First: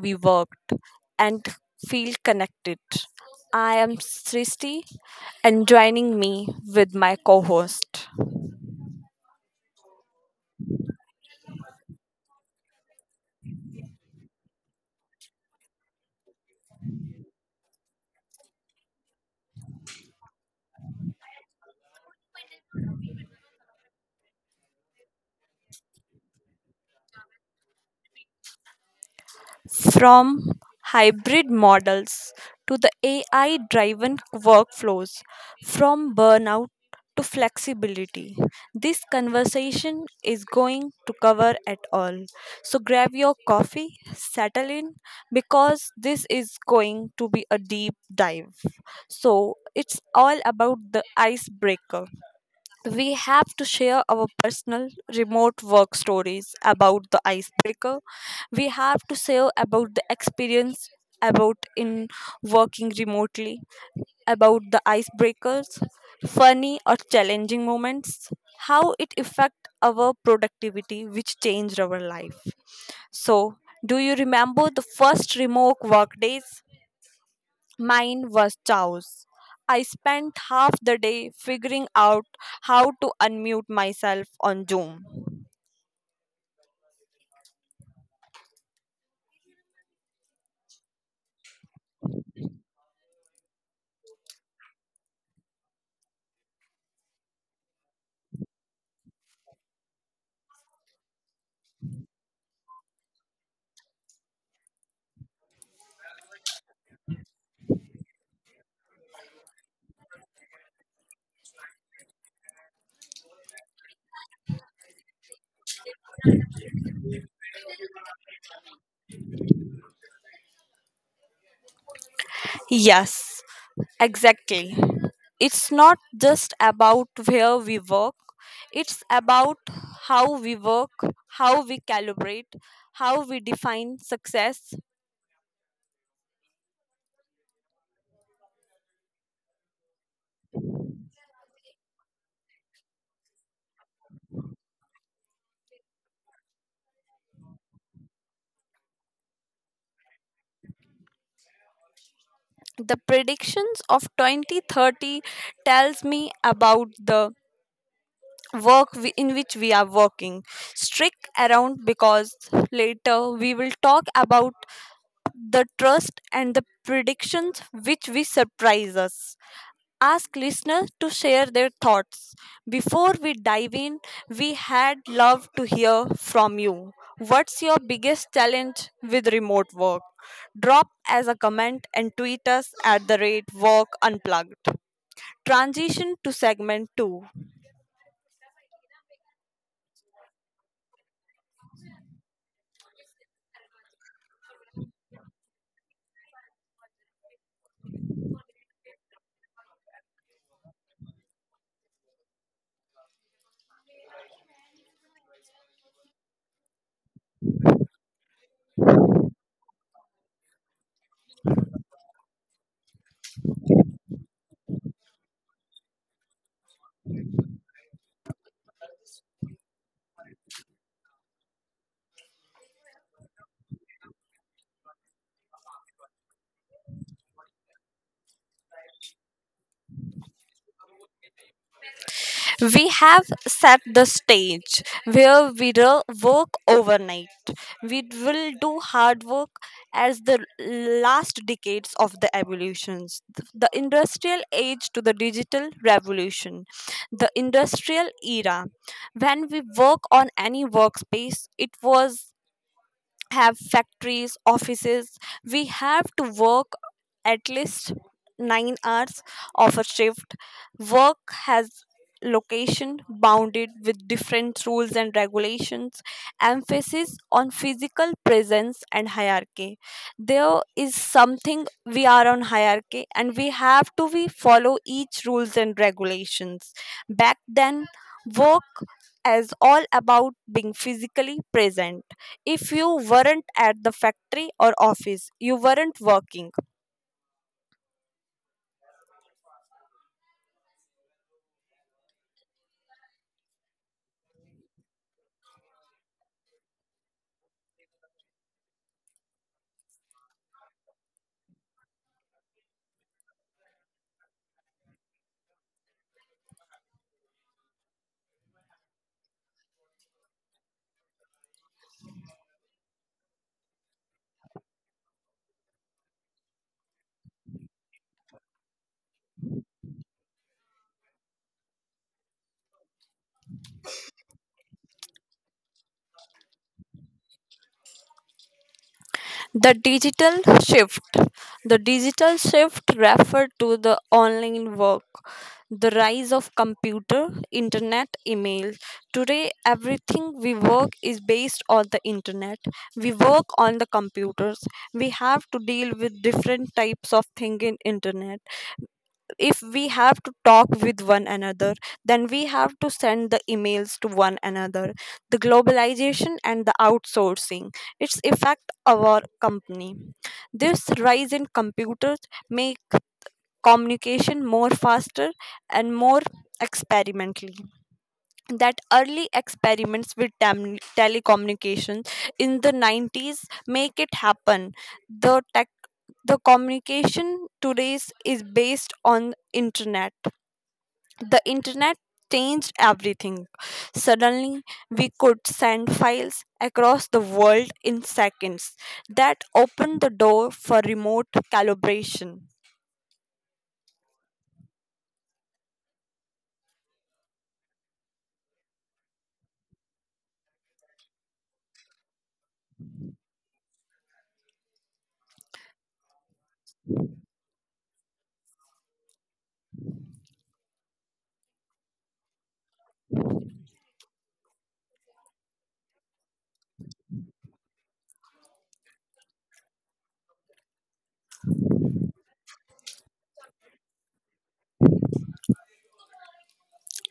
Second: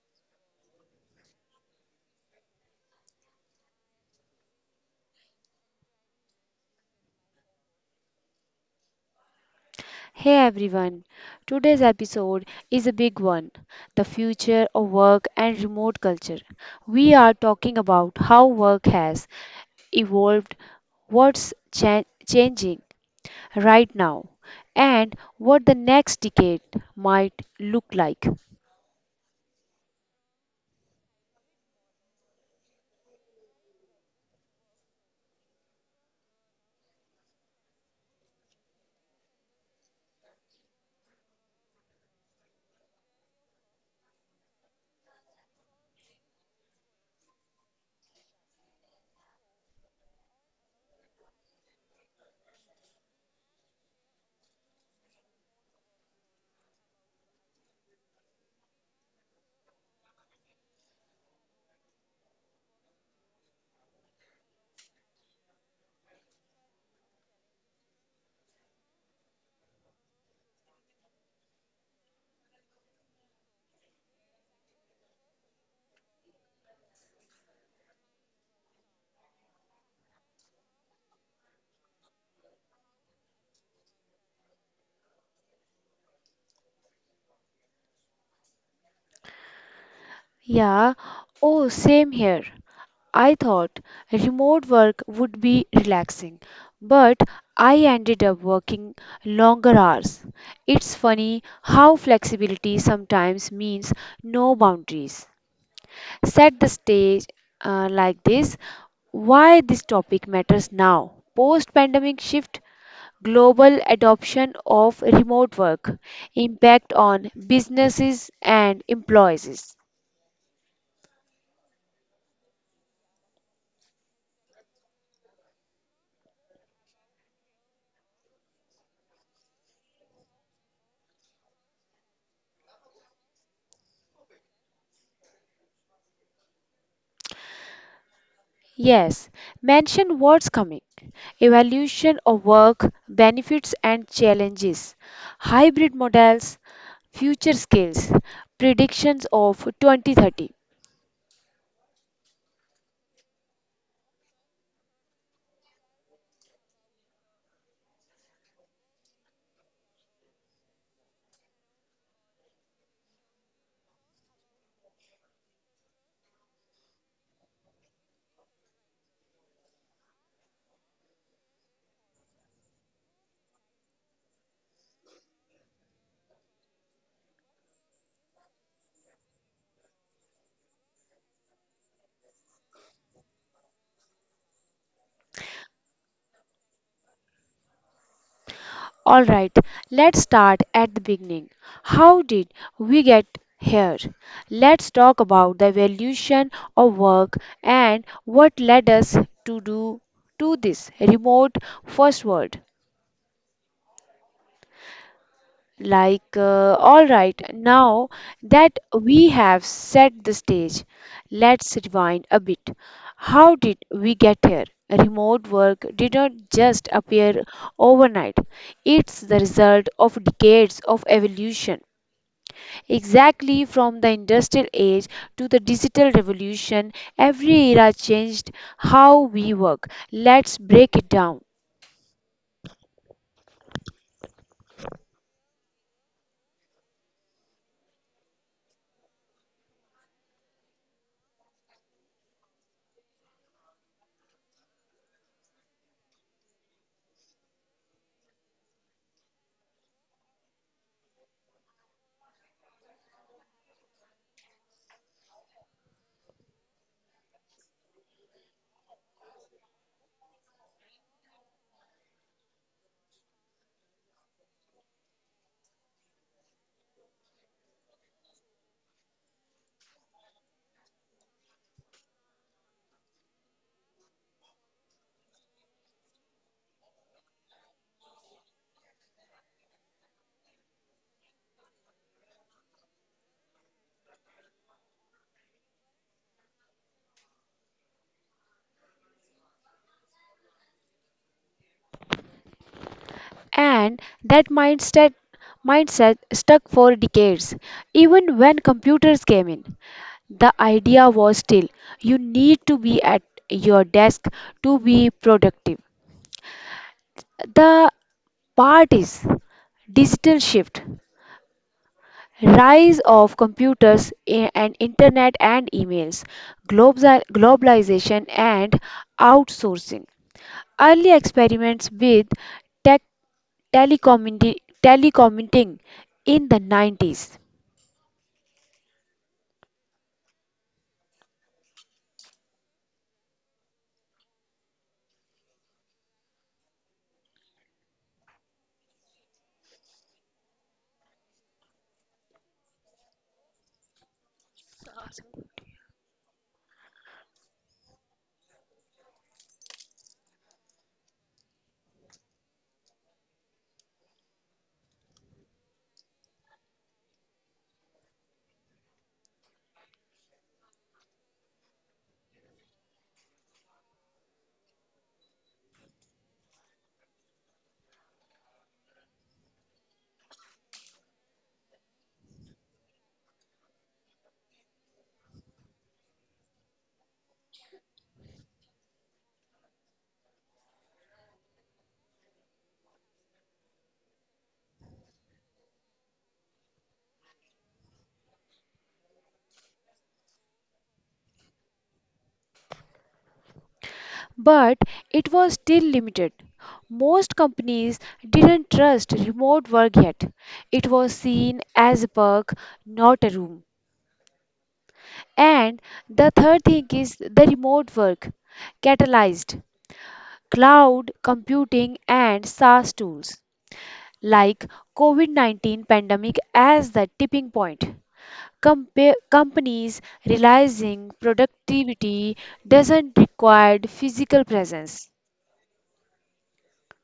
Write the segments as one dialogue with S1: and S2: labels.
S1: we worked and feel connected. I am Srishti and joining me with my co host.
S2: Hey everyone, today's episode is a big one: the future of work and remote culture. We are talking about how work has evolved, what's changing right now, and what the next decade might look like.
S1: From hybrid models to the AI driven workflows, from burnout to flexibility. This conversation is going to cover it all. So grab your coffee, settle in, because this is going to be a deep dive. So it's all about the icebreaker. We have to share our personal remote work stories about the icebreaker. We have to share about the experience about in working remotely, about the icebreakers, funny or challenging moments, how it affect our productivity, which changed our life. So do you remember the first remote work days? Mine was chaos. I spent half the day figuring out how to unmute myself on Zoom.
S2: Yeah, oh, same here. I thought remote work would be relaxing, but I ended up working longer hours. It's funny how flexibility sometimes means no boundaries. Set the stage like this, why this topic matters now. Post pandemic shift, global adoption of remote work, impact on businesses and employees.
S1: Yes, exactly. It's not just about where we work, it's about how we work, how we calibrate, how we define success.
S2: Yes, mention what's coming. Evaluation of work, benefits and challenges, hybrid models, future skills, predictions of 2030.
S1: The predictions of 2030 tells me about the work in which we are working strict around, because later we will talk about the trust and the predictions which we surprise us. Ask listeners to share their thoughts. Before we dive in, we had loved to hear from you. What's your biggest challenge with remote work? Drop as a comment and tweet us at the rate work unplugged. Transition to segment 2.
S2: All right, let's start at the beginning. How did we get here? Let's talk about the evolution of work and what led us to do to this remote first world. All right, now that we have set the stage, let's rewind a bit. How did we get here? Remote work did not just appear overnight, it's the result of decades of evolution. Exactly, from the industrial age to the digital revolution, every era changed how we work. Let's break it down.
S1: We have set the stage where we will work overnight. We will do hard work as the last decades of the evolutions. The industrial age to the digital revolution. The industrial era. When we work on any workspace, it was have factories, offices. We have to work at least 9 hours of a shift. Work has location bounded with different rules and regulations, emphasis on physical presence and hierarchy. There is something we are on hierarchy, and we have to we follow each rules and regulations. Back then work is all about being physically present. If you weren't at the factory or office, you weren't working.
S2: And that mindset stuck for decades. Even when computers came in, the idea was still you need to be at your desk to be productive. The part is digital shift: rise of computers and internet and emails, globalization and outsourcing, early experiments with tech, telecommundi- telecommuting in the 90s,
S1: The digital shift. The digital shift referred to the online work, the rise of computer, internet, email. Today, everything we work is based on the internet. We work on the computers. We have to deal with different types of thing in internet. If we have to talk with one another, then we have to send the emails to one another. The globalization and the outsourcing, its affect our company. This rise in computers make communication more faster and more experimentally. That early experiments with telecommunications in the 90s make it happen. The tech, the communication today's is based on internet. The internet changed everything. Suddenly we could send files across the world in seconds. That opened the door for remote calibration.
S2: but it was still limited. Most companies didn't trust remote work yet. It was seen as a perk, not a room. And the third thing is the remote work catalyzed cloud computing and SaaS tools, like COVID-19 pandemic as the tipping point. Companies realizing productivity doesn't require physical presence.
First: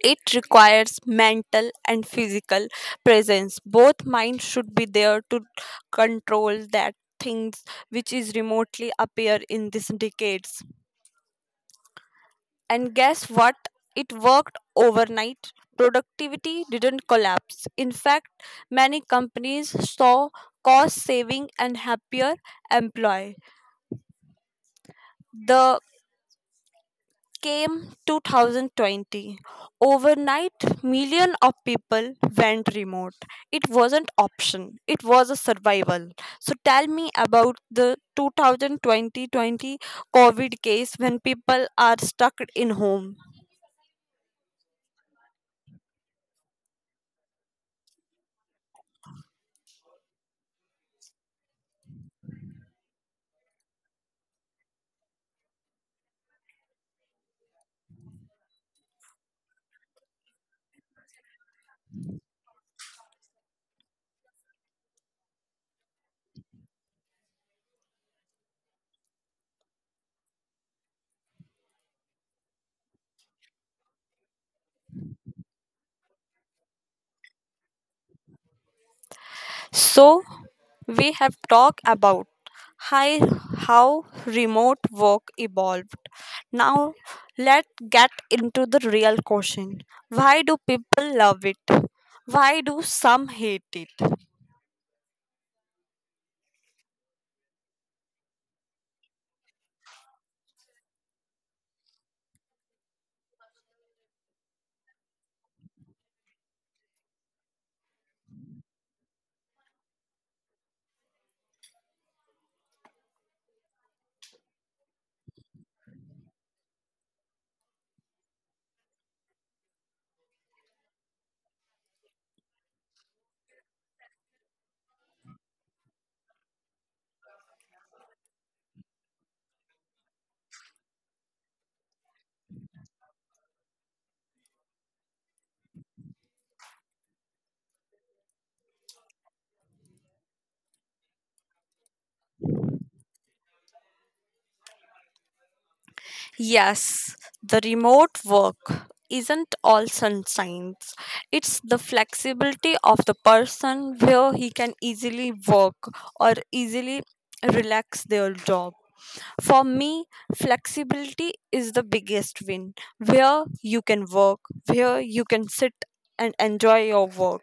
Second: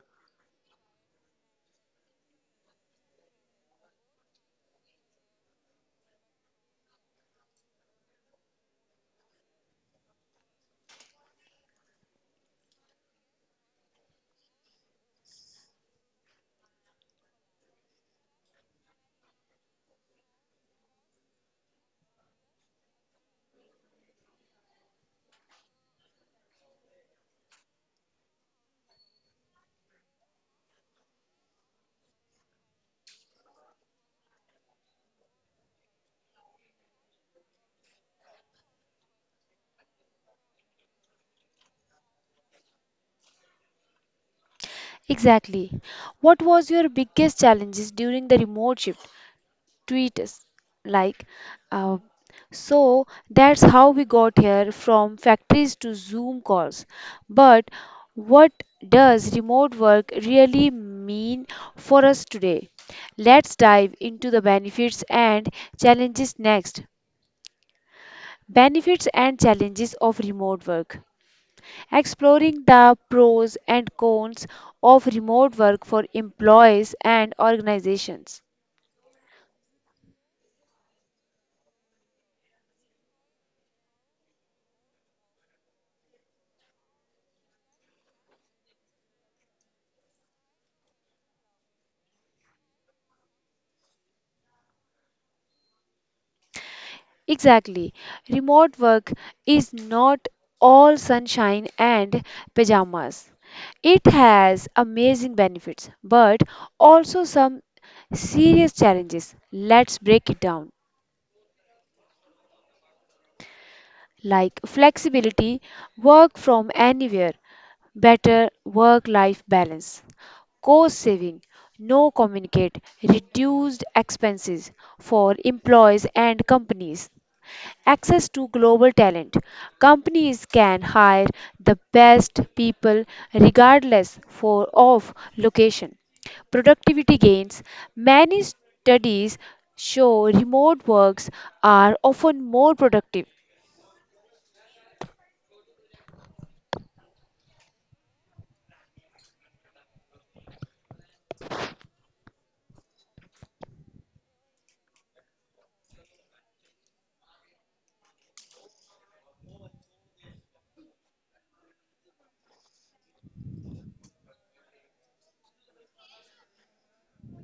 S1: It requires mental and physical presence. Both minds should be there to control that things which is remotely appear in these decades. And guess what? It worked overnight. Productivity didn't collapse. In fact, many companies saw cost saving and happier employee. The came 2020. Overnight, million of people went remote. It wasn't option. It was a survival. So tell me about the 2020 COVID case when people are stuck in home.
S2: Exactly. What was your biggest challenges during the remote shift? Tweet us. Like, uh, so that's how we got here, from factories to Zoom calls. But what does remote work really mean for us today? Let's dive into the benefits and challenges next. Benefits and challenges of remote work. Exploring the pros and cons of remote work for employees and organizations.
S1: So, we have talked about hi- how remote work evolved. Now, let's get into the real question. Why do people love it? Why do some hate it?
S2: Exactly. Remote work is not all sunshine and pajamas. It has amazing benefits, but also some serious challenges. Let's break it down. Like flexibility, work from anywhere, better work life balance, cost saving, no communicate, reduced expenses for employees and companies. Access to global talent. Companies can hire the best people regardless for, of location. Productivity gains. Many studies show remote works are often more productive.
S1: Yes, the remote work isn't all sunshines. It's the flexibility of the person where he can easily work or easily relax their job. For me, flexibility is the biggest win, where you can work, where you can sit and enjoy your work.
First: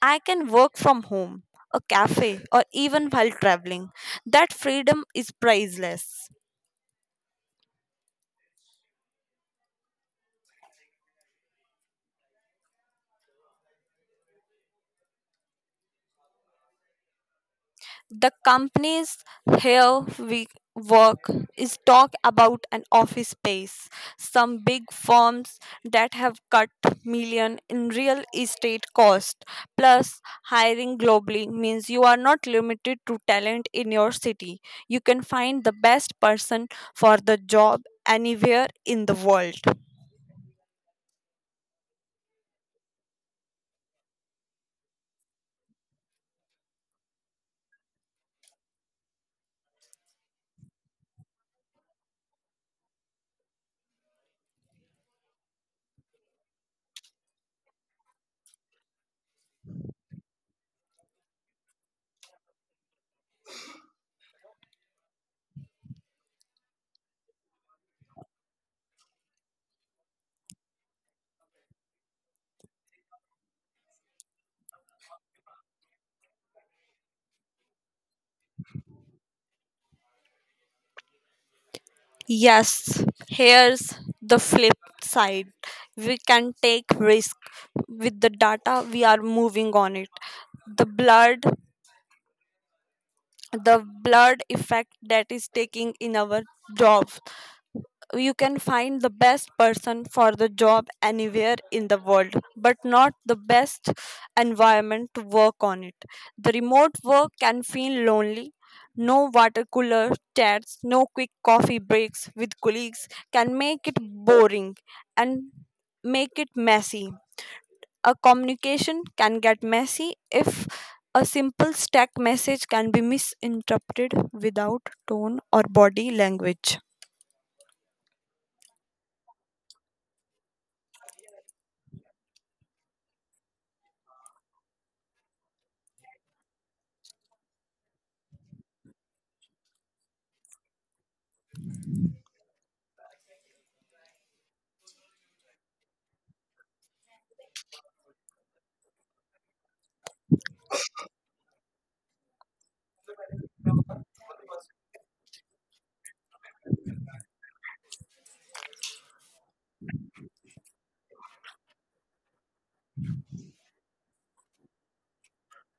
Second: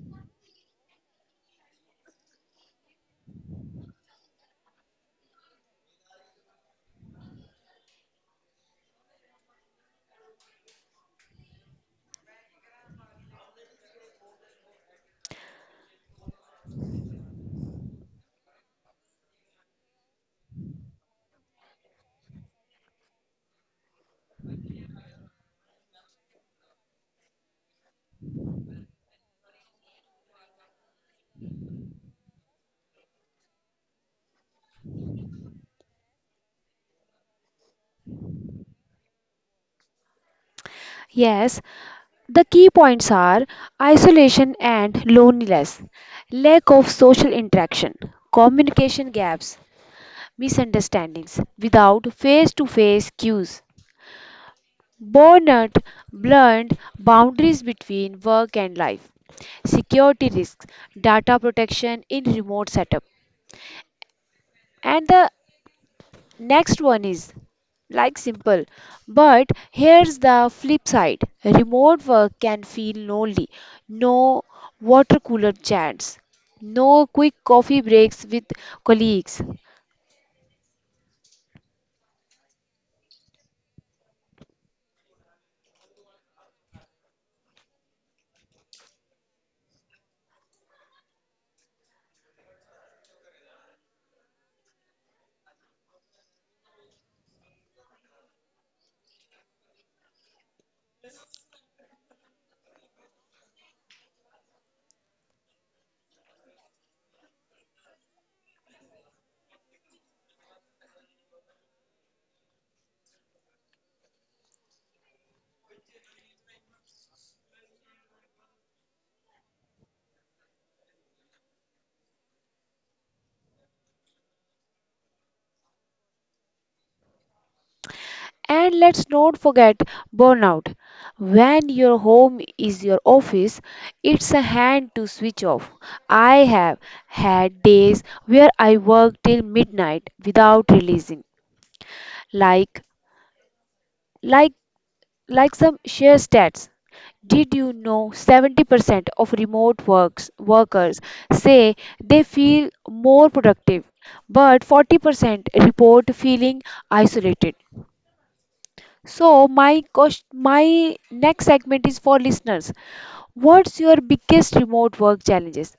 S1: I can work from home, a cafe, or even while traveling. That freedom is priceless. The companies here we work is talk about an office space. Some big firms that have cut million in real estate cost. Plus, hiring globally means you are not limited to talent in your city. You can find the best person for the job anywhere in the world.
S2: Yes, the key points are isolation and loneliness, lack of social interaction, communication gaps, misunderstandings without face to face cues, burnout, blurred boundaries between work and life, security risks, data protection in remote setup. And the next one is like simple, but here's the flip side: remote work can feel lonely. No water cooler chats, no quick coffee breaks with colleagues.
S1: Yes, here's the flip side. We can take risk with the data we are moving on it. The blood, the blood effect that is taking in our job. You can find the best person for the job anywhere in the world, but not the best environment to work on it. The remote work can feel lonely. No water cooler chats, no quick coffee breaks with colleagues can make it boring and make it messy. A communication can get messy if a simple stack message can be misinterpreted without tone or body language.
S2: And let's not forget burnout. When your home is your office, it's a hand to switch off. I have had days where I worked till midnight without releasing. Like like like some share stats. Did you know 70% of remote works, workers say they feel more productive, but 40% report feeling isolated? So my next segment is for listeners. What's your biggest remote work challenges?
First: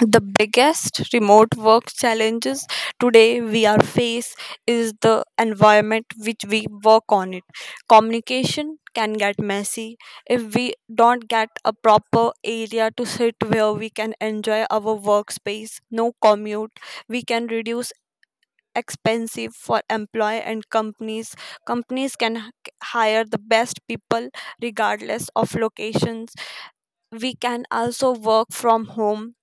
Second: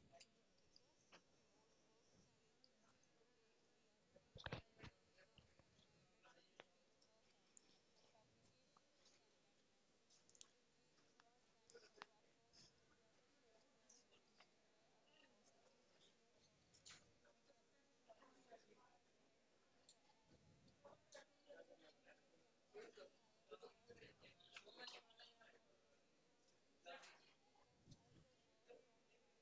S1: The biggest remote work challenges today we are face is the environment which we work on it. Communication can get messy if we don't get a proper area to sit where we can enjoy our workspace. No commute, we can reduce expensive for employee and companies. Companies can hire the best people regardless of locations. We can also work from home,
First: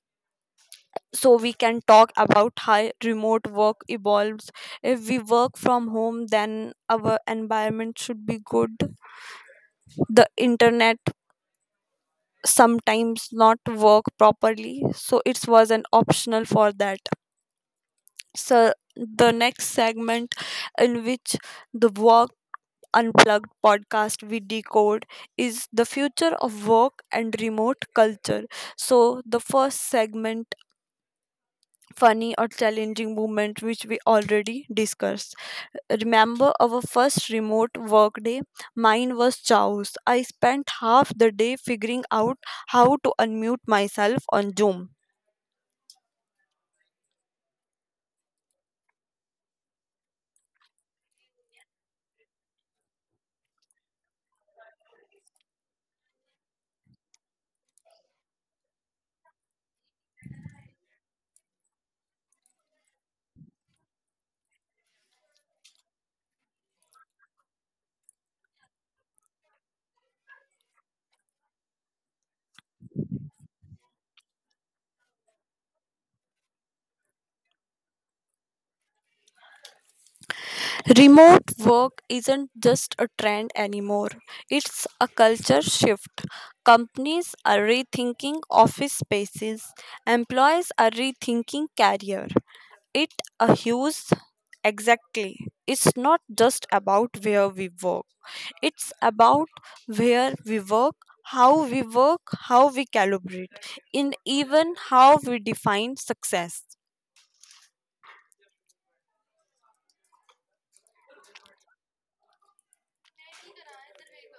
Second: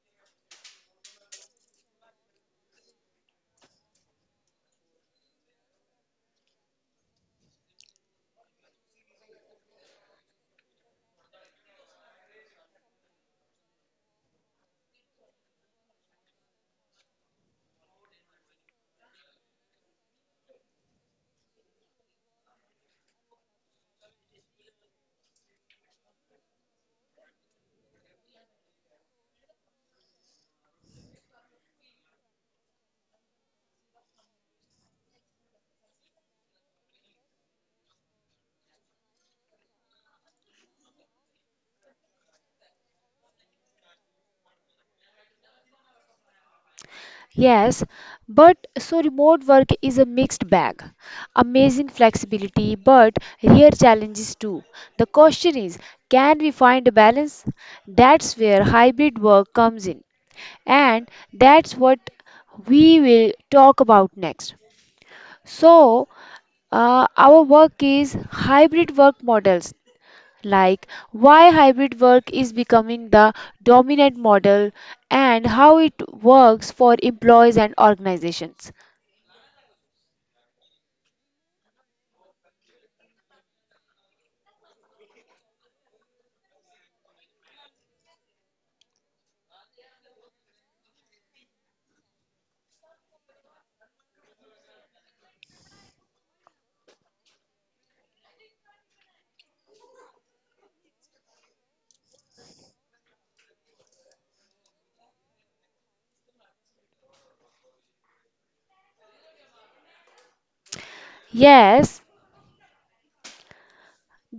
S1: so we can talk about how remote work evolves. If we work from home, then our environment should be good. The internet sometimes not work properly, so it was an optional for that. So the next segment in which the work unplugged podcast we decode is the future of work and remote culture. So the first segment, funny or challenging moment which we already discussed. Remember our first remote work day? Mine was chaos. I spent half the day figuring out how to unmute myself on Zoom.
S2: Yes, but so remote work is a mixed bag. Amazing flexibility, but real challenges too. The question is, can we find a balance? That's where hybrid work comes in, and that's what we will talk about next. So, our work is hybrid work models, like why hybrid work is becoming the dominant model and how it works for employees and organizations.
S1: Remote work isn't just a trend anymore, it's a culture shift. Companies are rethinking office spaces, employees are rethinking career. It a huge exactly, it's not just about where we work, it's about where we work, how we work, how we calibrate, and even how we define success.
S2: Yes,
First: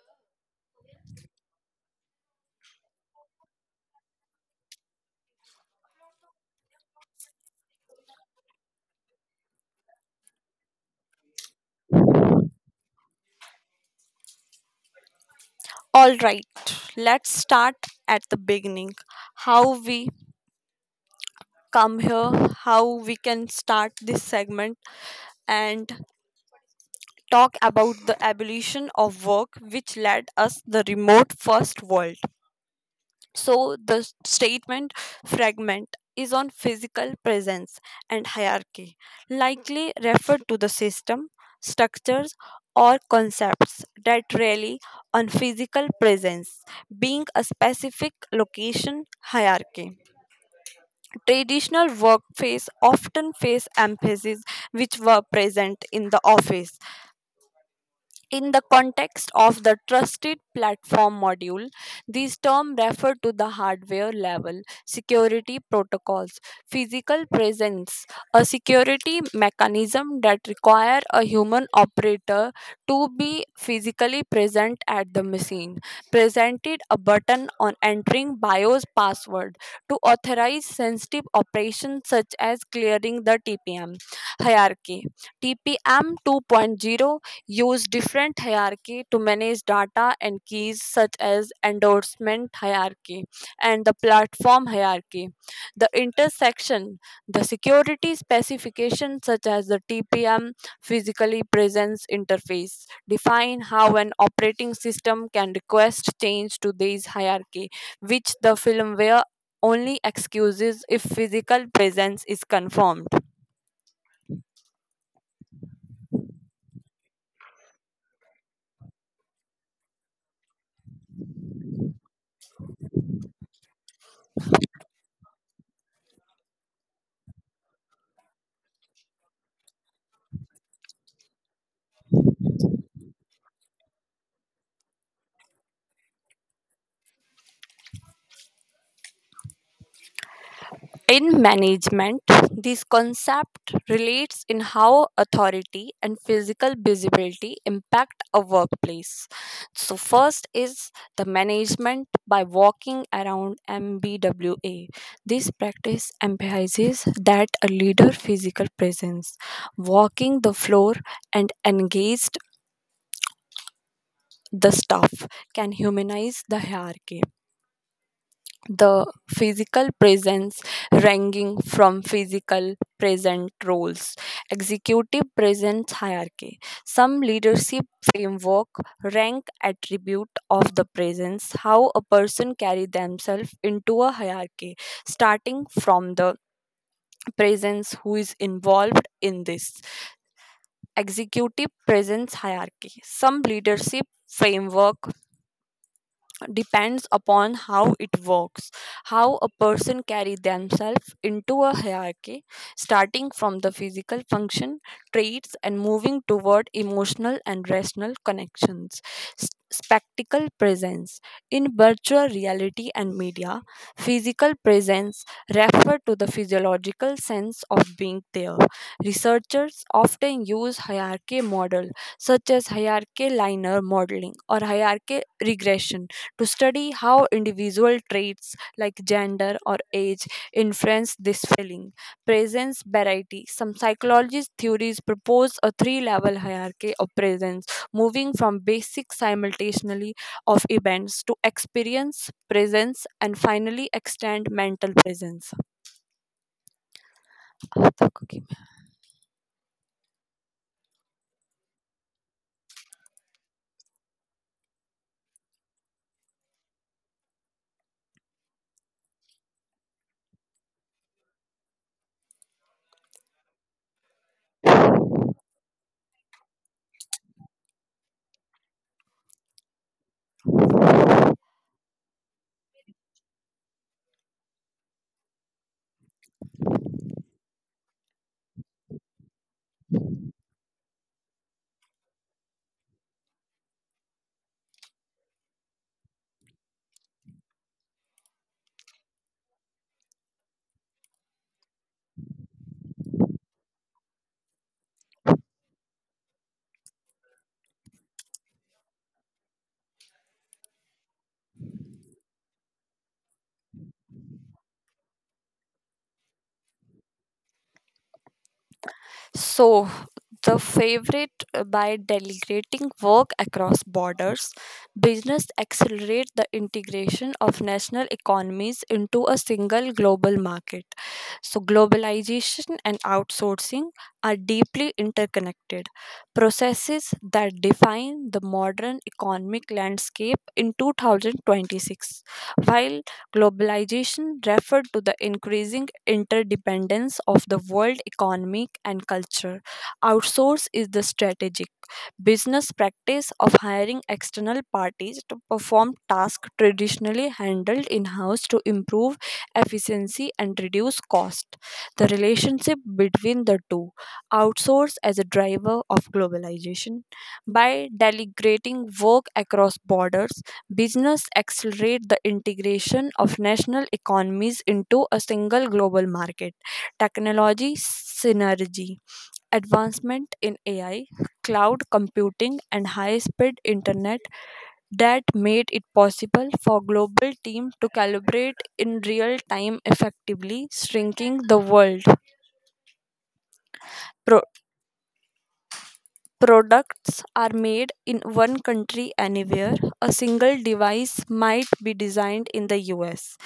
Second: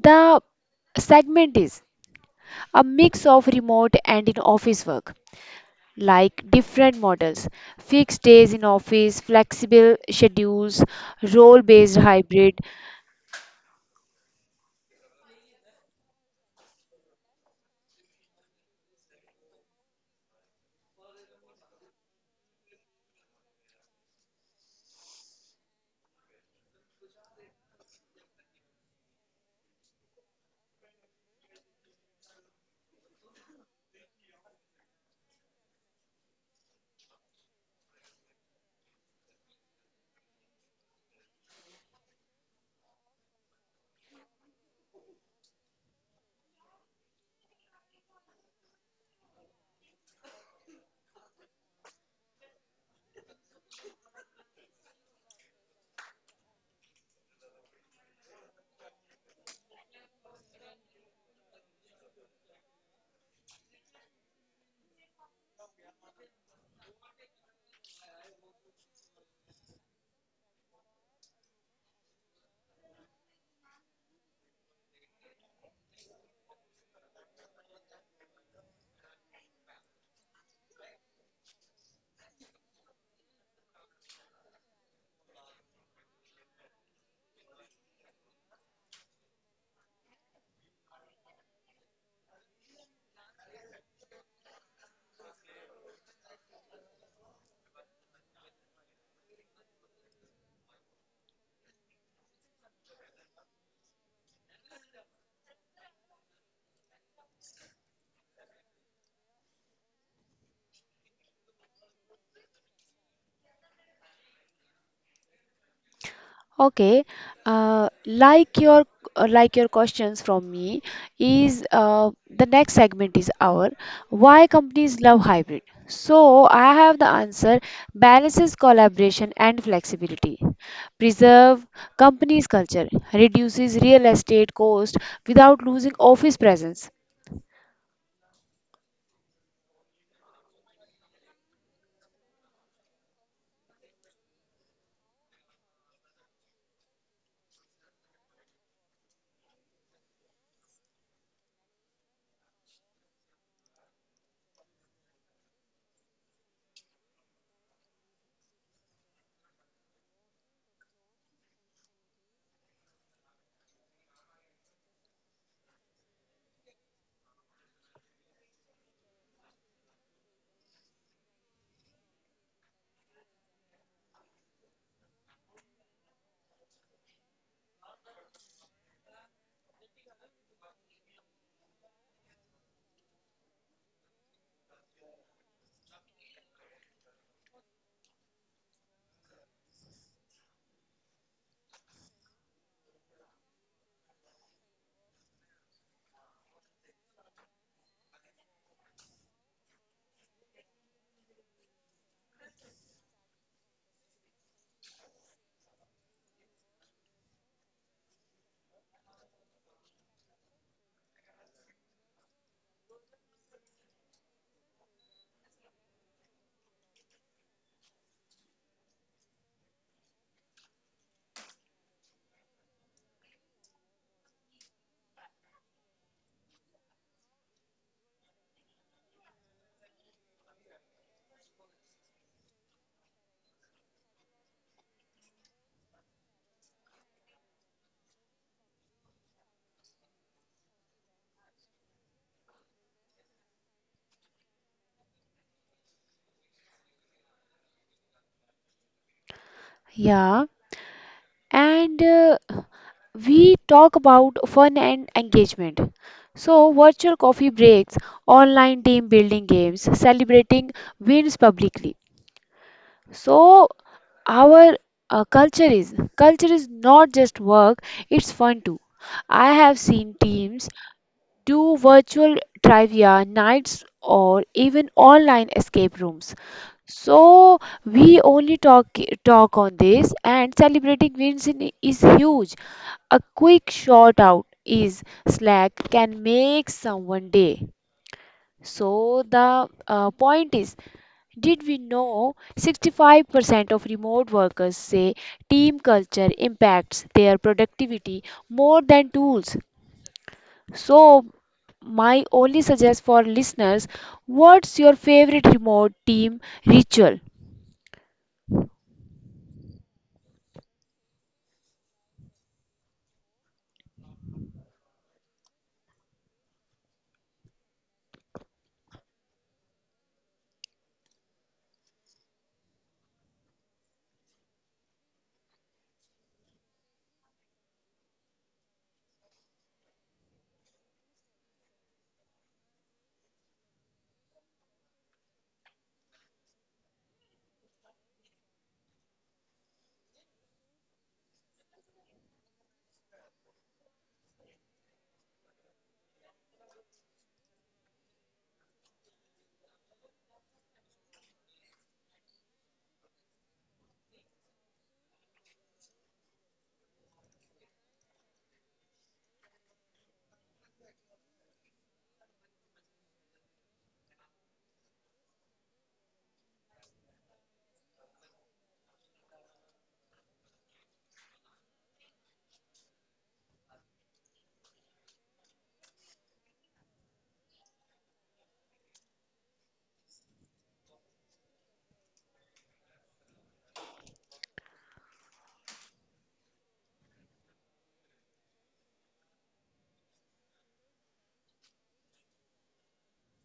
S2: the segment is a mix of remote and in office work, like different models, fixed days in office, flexible schedules, role based hybrid.
S1: All right, let's start at the beginning. How we come here, how we can start this segment and talk about the abolition of work which led us the remote first world. So the statement fragment is on physical presence and hierarchy, likely referred to the system, structures, or concepts that rely on physical presence, being a specific location hierarchy. Traditional workplace often face emphasis which were present in the office, in the context of the trusted platform module, these terms refer to the hardware level security protocols, physical presence, a security mechanism that require a human operator to be physically present at the machine, presented a button on entering BIOS password to authorize sensitive operations such as clearing the TPM hierarchy. TPM 2.0 use different hierarchy to manage data and keys, such as endorsement hierarchy and the platform hierarchy. The intersection, the security specification such as the TPM physically presence interface define how an operating system can request change to this hierarchy, which the firmware only excuses if physical presence is confirmed.
S2: Okay, uh, like your uh, like your questions from me is, the next segment is our why companies love hybrid. So I have the answer: balances collaboration and flexibility, preserve company's culture, reduces real estate cost without losing office presence.
S1: In management, this concept relates in how authority and physical visibility impact a workplace. So first is the management by walking around, MBWA. This practice emphasizes that a leader physical presence, walking the floor and engaged the staff, can humanize the hierarchy. The physical presence ranging from physical present roles, executive presence hierarchy, some leadership framework, rank attribute of the presence, how a person carry themselves into a hierarchy, starting from the presence who is involved in this executive presence hierarchy, some leadership framework depends upon how it works, how a person carry themselves into a hierarchy, starting from the physical function, traits, and moving toward emotional and rational connections. Spectacle presence. In virtual reality and media, physical presence refer to the physiological sense of being there. Researchers often use hierarchy model such as hierarchy linear modeling or hierarchy regression to study how individual traits like gender or age influence this feeling. Presence variety. Some psychologist theories propose a three level hierarchy of presence, moving from basic simultaneity of events to experience, presence, and finally extend mental presence.
S2: Yeah, and we talk about fun and engagement. So, virtual coffee breaks, online team building games, celebrating wins publicly. So, our culture is not just work; it's fun too. I have seen teams do virtual trivia nights or even online escape rooms. So we only talk on this, and celebrating wins in, is huge. A quick shout out is Slack can make someone day. So the point is, did we know 65% of remote workers say team culture impacts their productivity more than tools? So my only suggest for listeners, what's your favorite remote team ritual?
S1: So, the favorite by delegating work across borders, business accelerate the integration of national economies into a single global market. So, globalization and outsourcing are deeply interconnected processes that define the modern economic landscape in 2026. While globalization referred to the increasing interdependence of the world economic and culture. Outsource is the strategy business practice of hiring external parties to perform tasks traditionally handled in house to improve efficiency and reduce cost. The relationship between the two, outsource as a driver of globalization. By delegating work across borders, business accelerate the integration of national economies into a single global market. Technology synergy advancement in AI, cloud computing, and high speed internet that made it possible for global teams to collaborate in real time effectively, shrinking the world. Pro- Products are made in one country anywhere. A single device might be designed in the US,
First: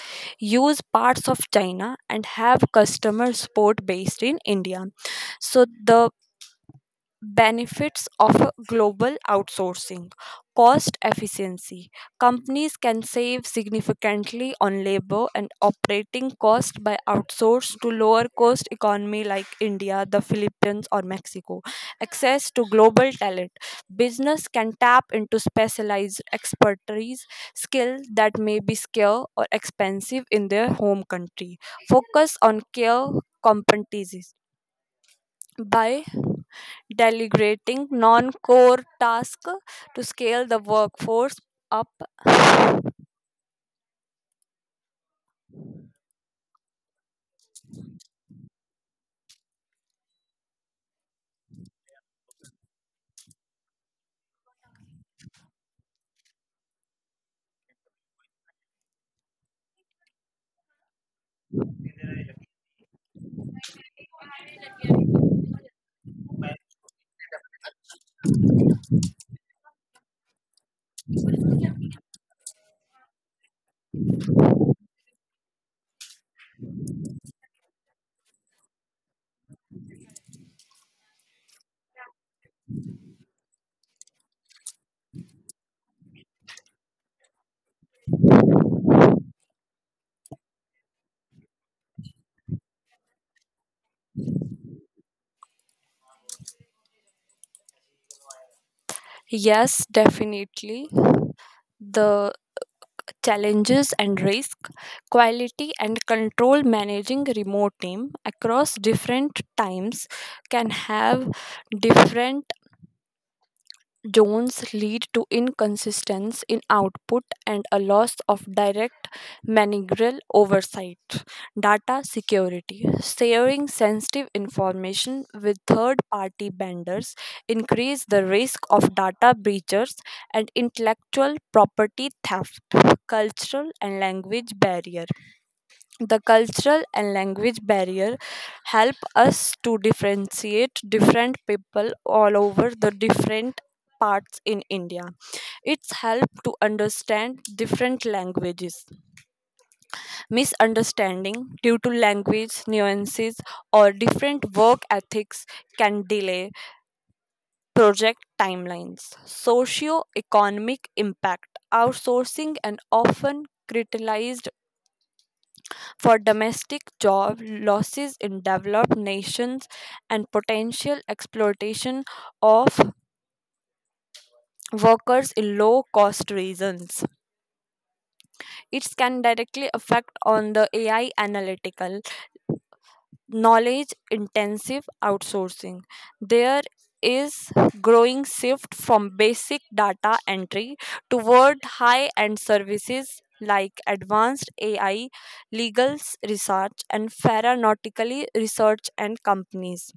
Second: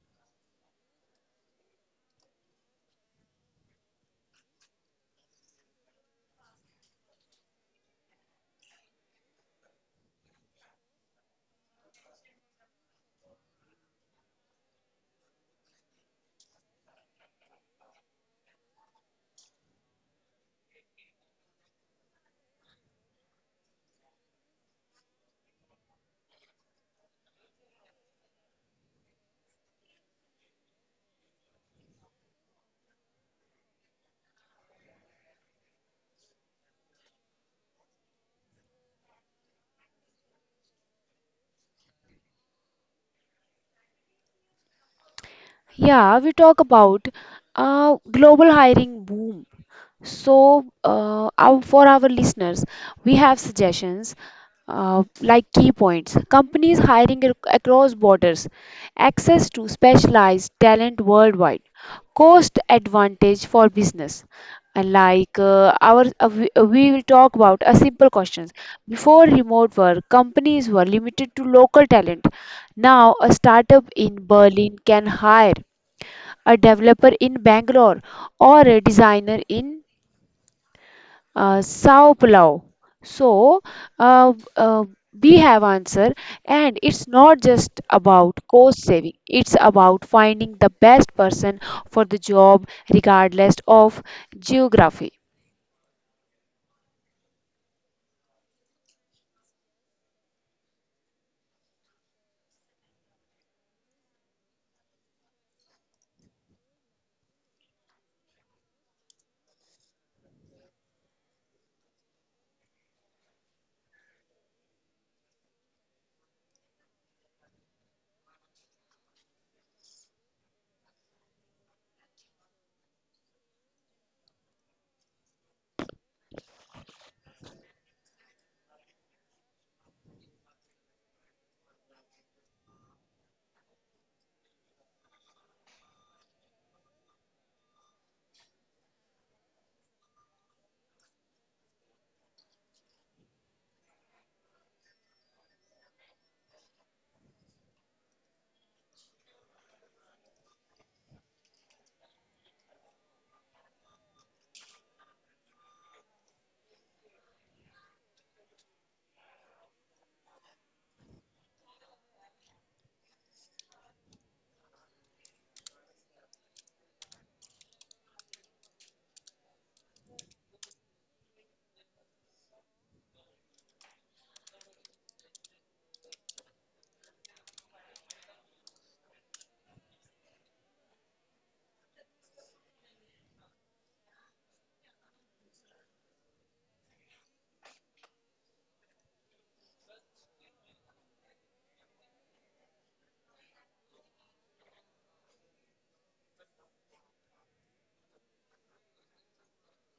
S1: use parts of China, and have customer support based in India. So, the benefits of a global outsourcing. Cost efficiency: companies can save significantly on labor and operating cost by outsource to lower cost economy like India, the Philippines, or Mexico. Access to global talent: business can tap into specialized expertise, skill that may be scarce or expensive in their home country. Focus on care competencies by delegating non-core tasks, to scale the workforce up.
S2: Yeah, we talk about global hiring boom. So, for our listeners, we have suggestions like key points: companies hiring across borders, access to specialized talent worldwide, cost advantage for business. And like our, we will talk about a simple questions. Before remote work, companies were limited to local talent. Now, a startup in Berlin can hire a developer in Bangalore or a designer in Sao Paulo. So uh, uh, we have answer, and it's not just about cost saving. It's about finding the best person for the job, regardless of geography.
S1: Yes, definitely. The challenges and risk. Quality and control: managing remote team across different times can have different Jones lead to inconsistency in output and a loss of direct managerial oversight. Data security. Sharing sensitive information with third party vendors increase the risk of data breaches and intellectual property theft. Cultural and language barrier. The cultural and language barrier help us to differentiate different people all over the different parts in India. It's help to understand different languages. Misunderstanding due to language nuances or different work ethics can delay project timelines. Socio economic impact. Outsourcing and often criticized for domestic job losses in developed nations and potential exploitation of workers in low cost regions. It can directly affect on the AI analytical knowledge intensive outsourcing. There is growing shift from basic data entry toward high end services like advanced AI, legal research, and pharmaceutical research and companies.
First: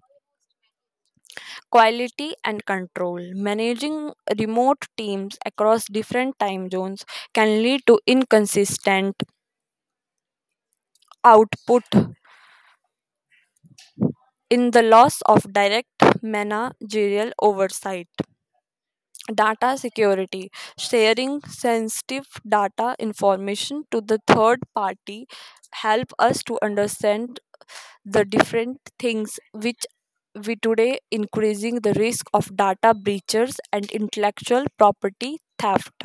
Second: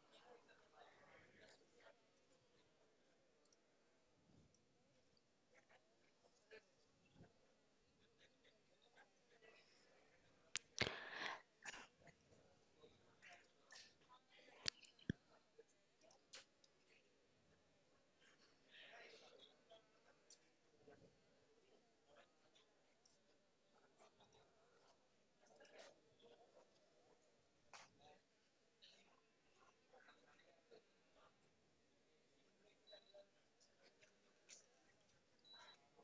S1: Quality and control. Managing remote teams across different time zones can lead to inconsistent output in the loss of direct managerial oversight. Data security. Sharing sensitive data information to the third party help us to understand the different things which we today increasing the risk of data breaches and intellectual property theft.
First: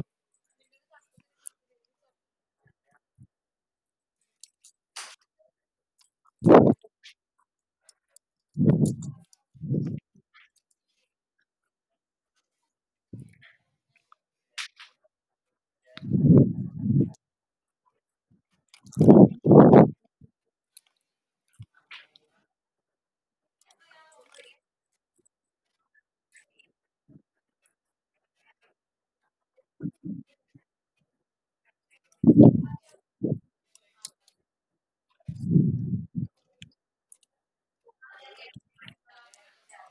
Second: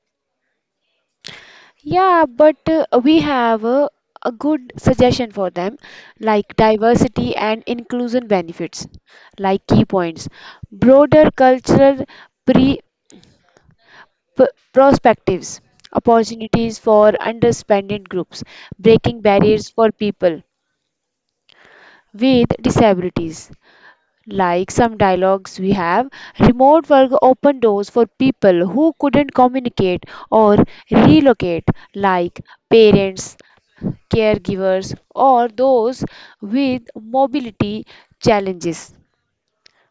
S2: Yeah, but we have a good suggestion for them, like diversity and inclusion benefits, like key points, broader cultural pre. perspectives, opportunities for underrepresented groups, breaking barriers for people with disabilities. Like some dialogues we have, remote work opened doors for people who couldn't communicate or relocate, like parents, caregivers, or those with mobility challenges.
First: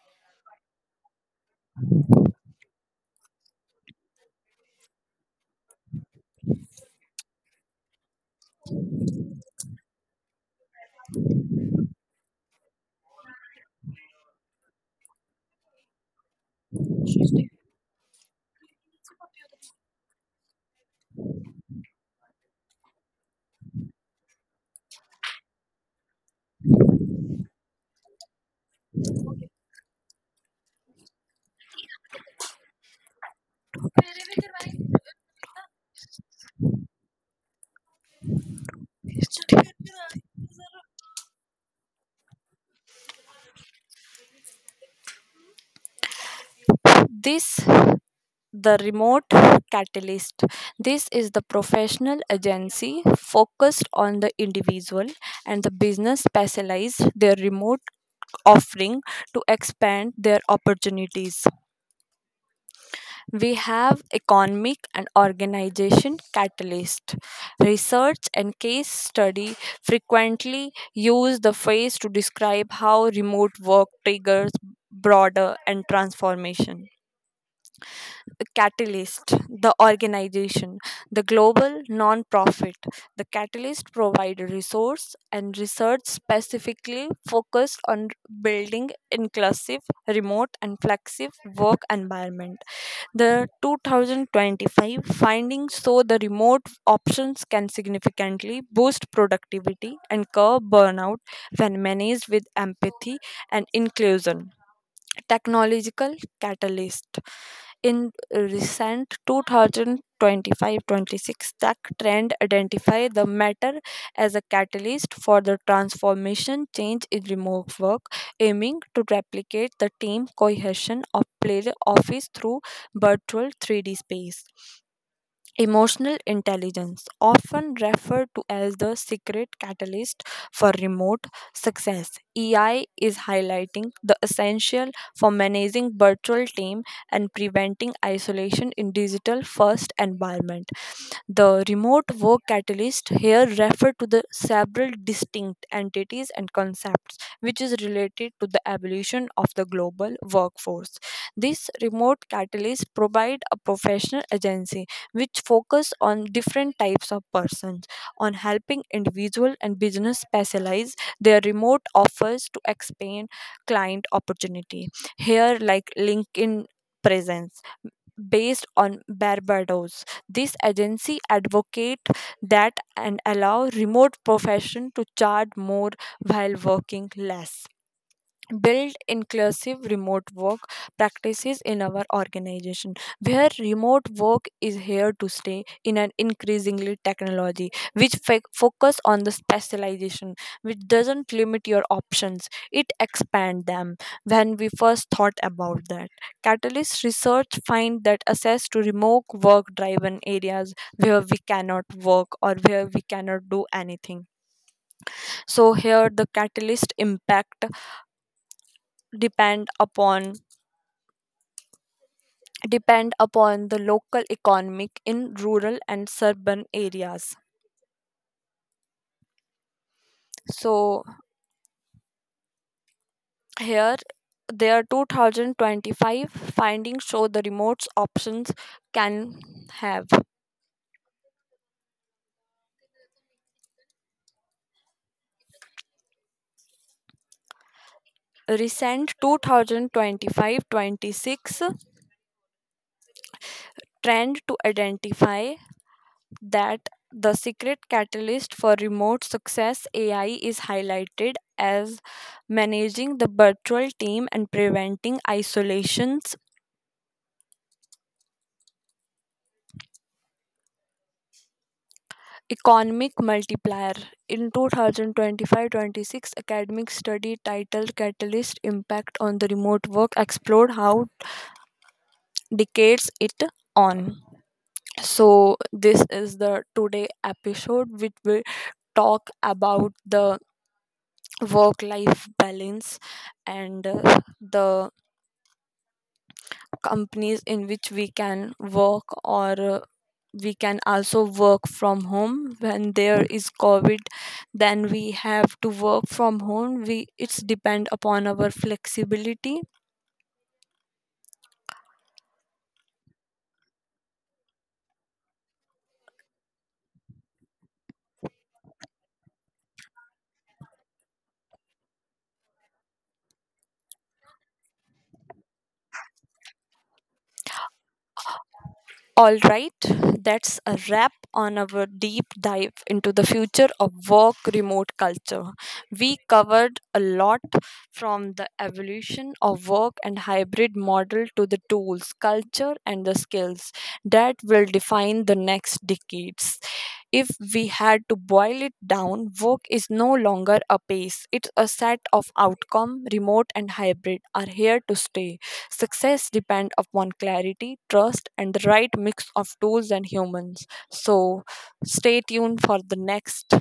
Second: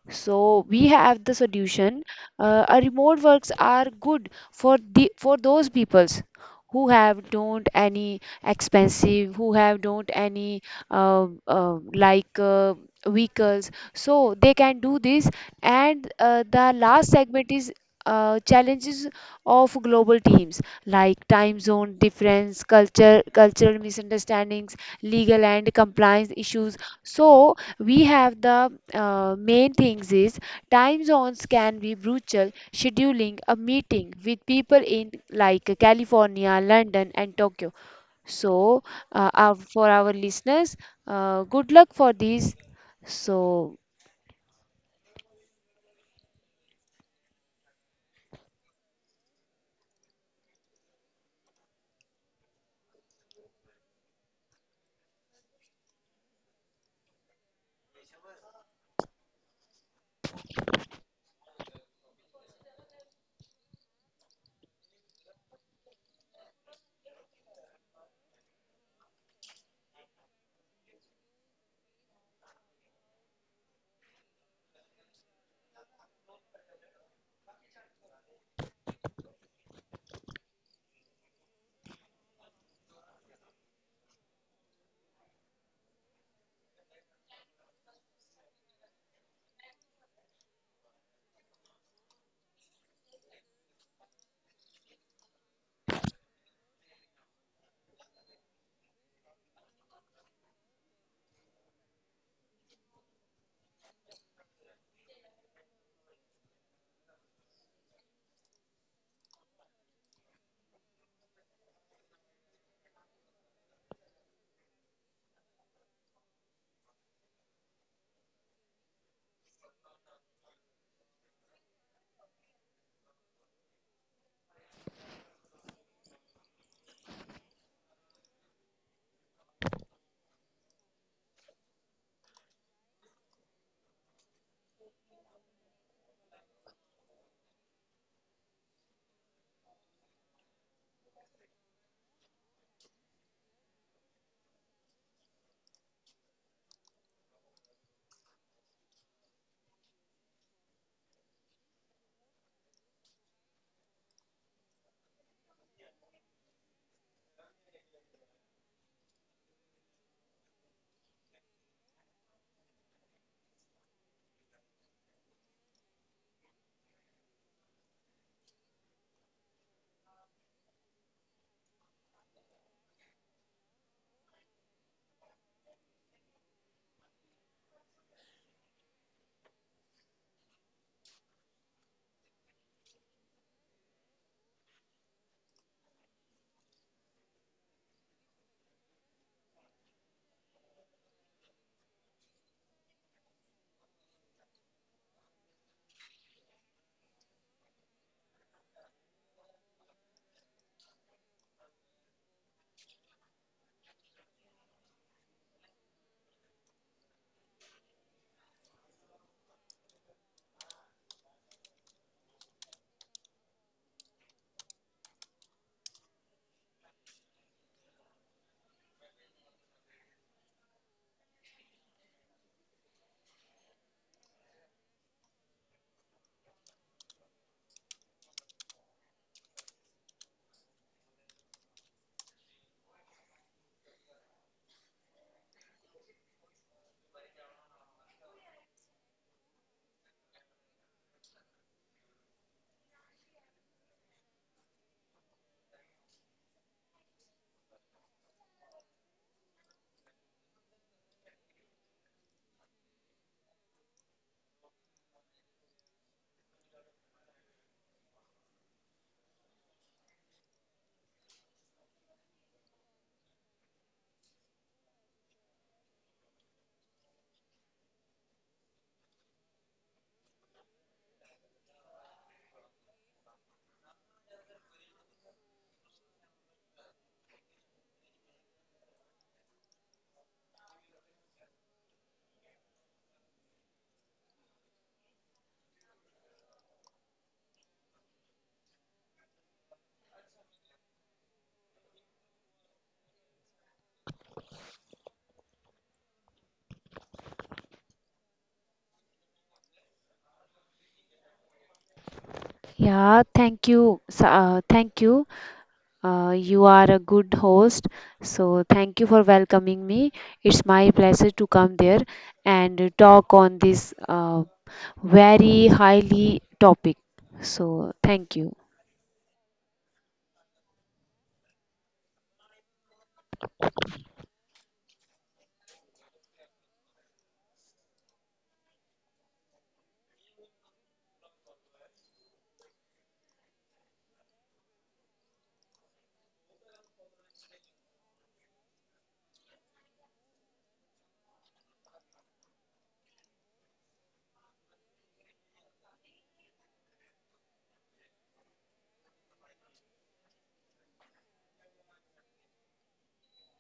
S2: So we have the solution. A remote works are good for the for those peoples who have don't any expensive, who have don't any uh, uh, like uh, vehicles. So they can do this. And the last segment is challenges of global teams, like time zone difference, cultural misunderstandings, legal and compliance issues. So we have the main things is time zones can be brutal scheduling a meeting with people in like California, London and Tokyo. So, for our listeners, good luck for this. So,
S1: This the remote catalyst. This is the professional agency focused on the individual and the business specialized their remote offering to expand their opportunities. We have economic and organization catalyst. Research and case study frequently use the phrase to describe how remote work triggers broader and transformation. Catalyst, the organization, the global nonprofit. The Catalyst provide resource and research specifically focused on building inclusive, remote and flexible work environment. The 2025 findings show the remote options can significantly boost productivity and curb burnout when managed with empathy and inclusion. Technological catalyst. In recent 2025-26 tech trend identify the matter as a catalyst for the transformation change in remote work, aiming to replicate the team cohesion of play office through virtual 3D space. Emotional intelligence, often referred to as the secret catalyst for remote success, EI is highlighting the essential for managing virtual team and preventing isolation in digital first environment. The remote work catalyst here refer to the several distinct entities and concepts which is related to the evolution of the global workforce. This remote catalyst provide a professional agency which focus on different types of persons on helping individual and business specialize their remote offers to expand client opportunity. Here like LinkedIn presence based on Barbados. This agency advocate that and allow remote profession to charge more while working less, build inclusive remote work practices in our organization, where remote work is here to stay in an increasingly technology which focus on the specialization, which doesn't limit your options, it expand them. When we first thought about that, catalyst research find that access to remote work driven areas where we cannot work or where we cannot do anything. So here the catalyst impact depend upon depend upon the local economic in rural and suburban areas. So here, their 2025 findings show the remote options can have. Recent 2025-26 trend to identify that the secret catalyst for remote success, AI is highlighted as managing the virtual team and preventing isolations. Economic Multiplier. In 2025-26 academic study titled Catalyst Impact on the Remote Work explored how decades it on. So this is the today episode, which will talk about the work life balance and the companies in which we can work, or we can also work from home. When there is COVID, then we have to work from home. We, it's depend upon our flexibility.
S2: yeah, thank you. Thank you. You are a good host. So, thank you for welcoming me. It's my pleasure to come there and talk on this, uh, very highly topic, so thank you.
S1: All right, that's a wrap on our deep dive into the future of work remote culture. We covered a lot, from the evolution of work and hybrid model to the tools, culture, and the skills that will define the next decades. If we had to boil it down, work is no longer a pace, it's a set of outcome, remote and hybrid are here to stay. Success depends upon clarity, trust, and the right mix of tools and humans. So, stay tuned for the next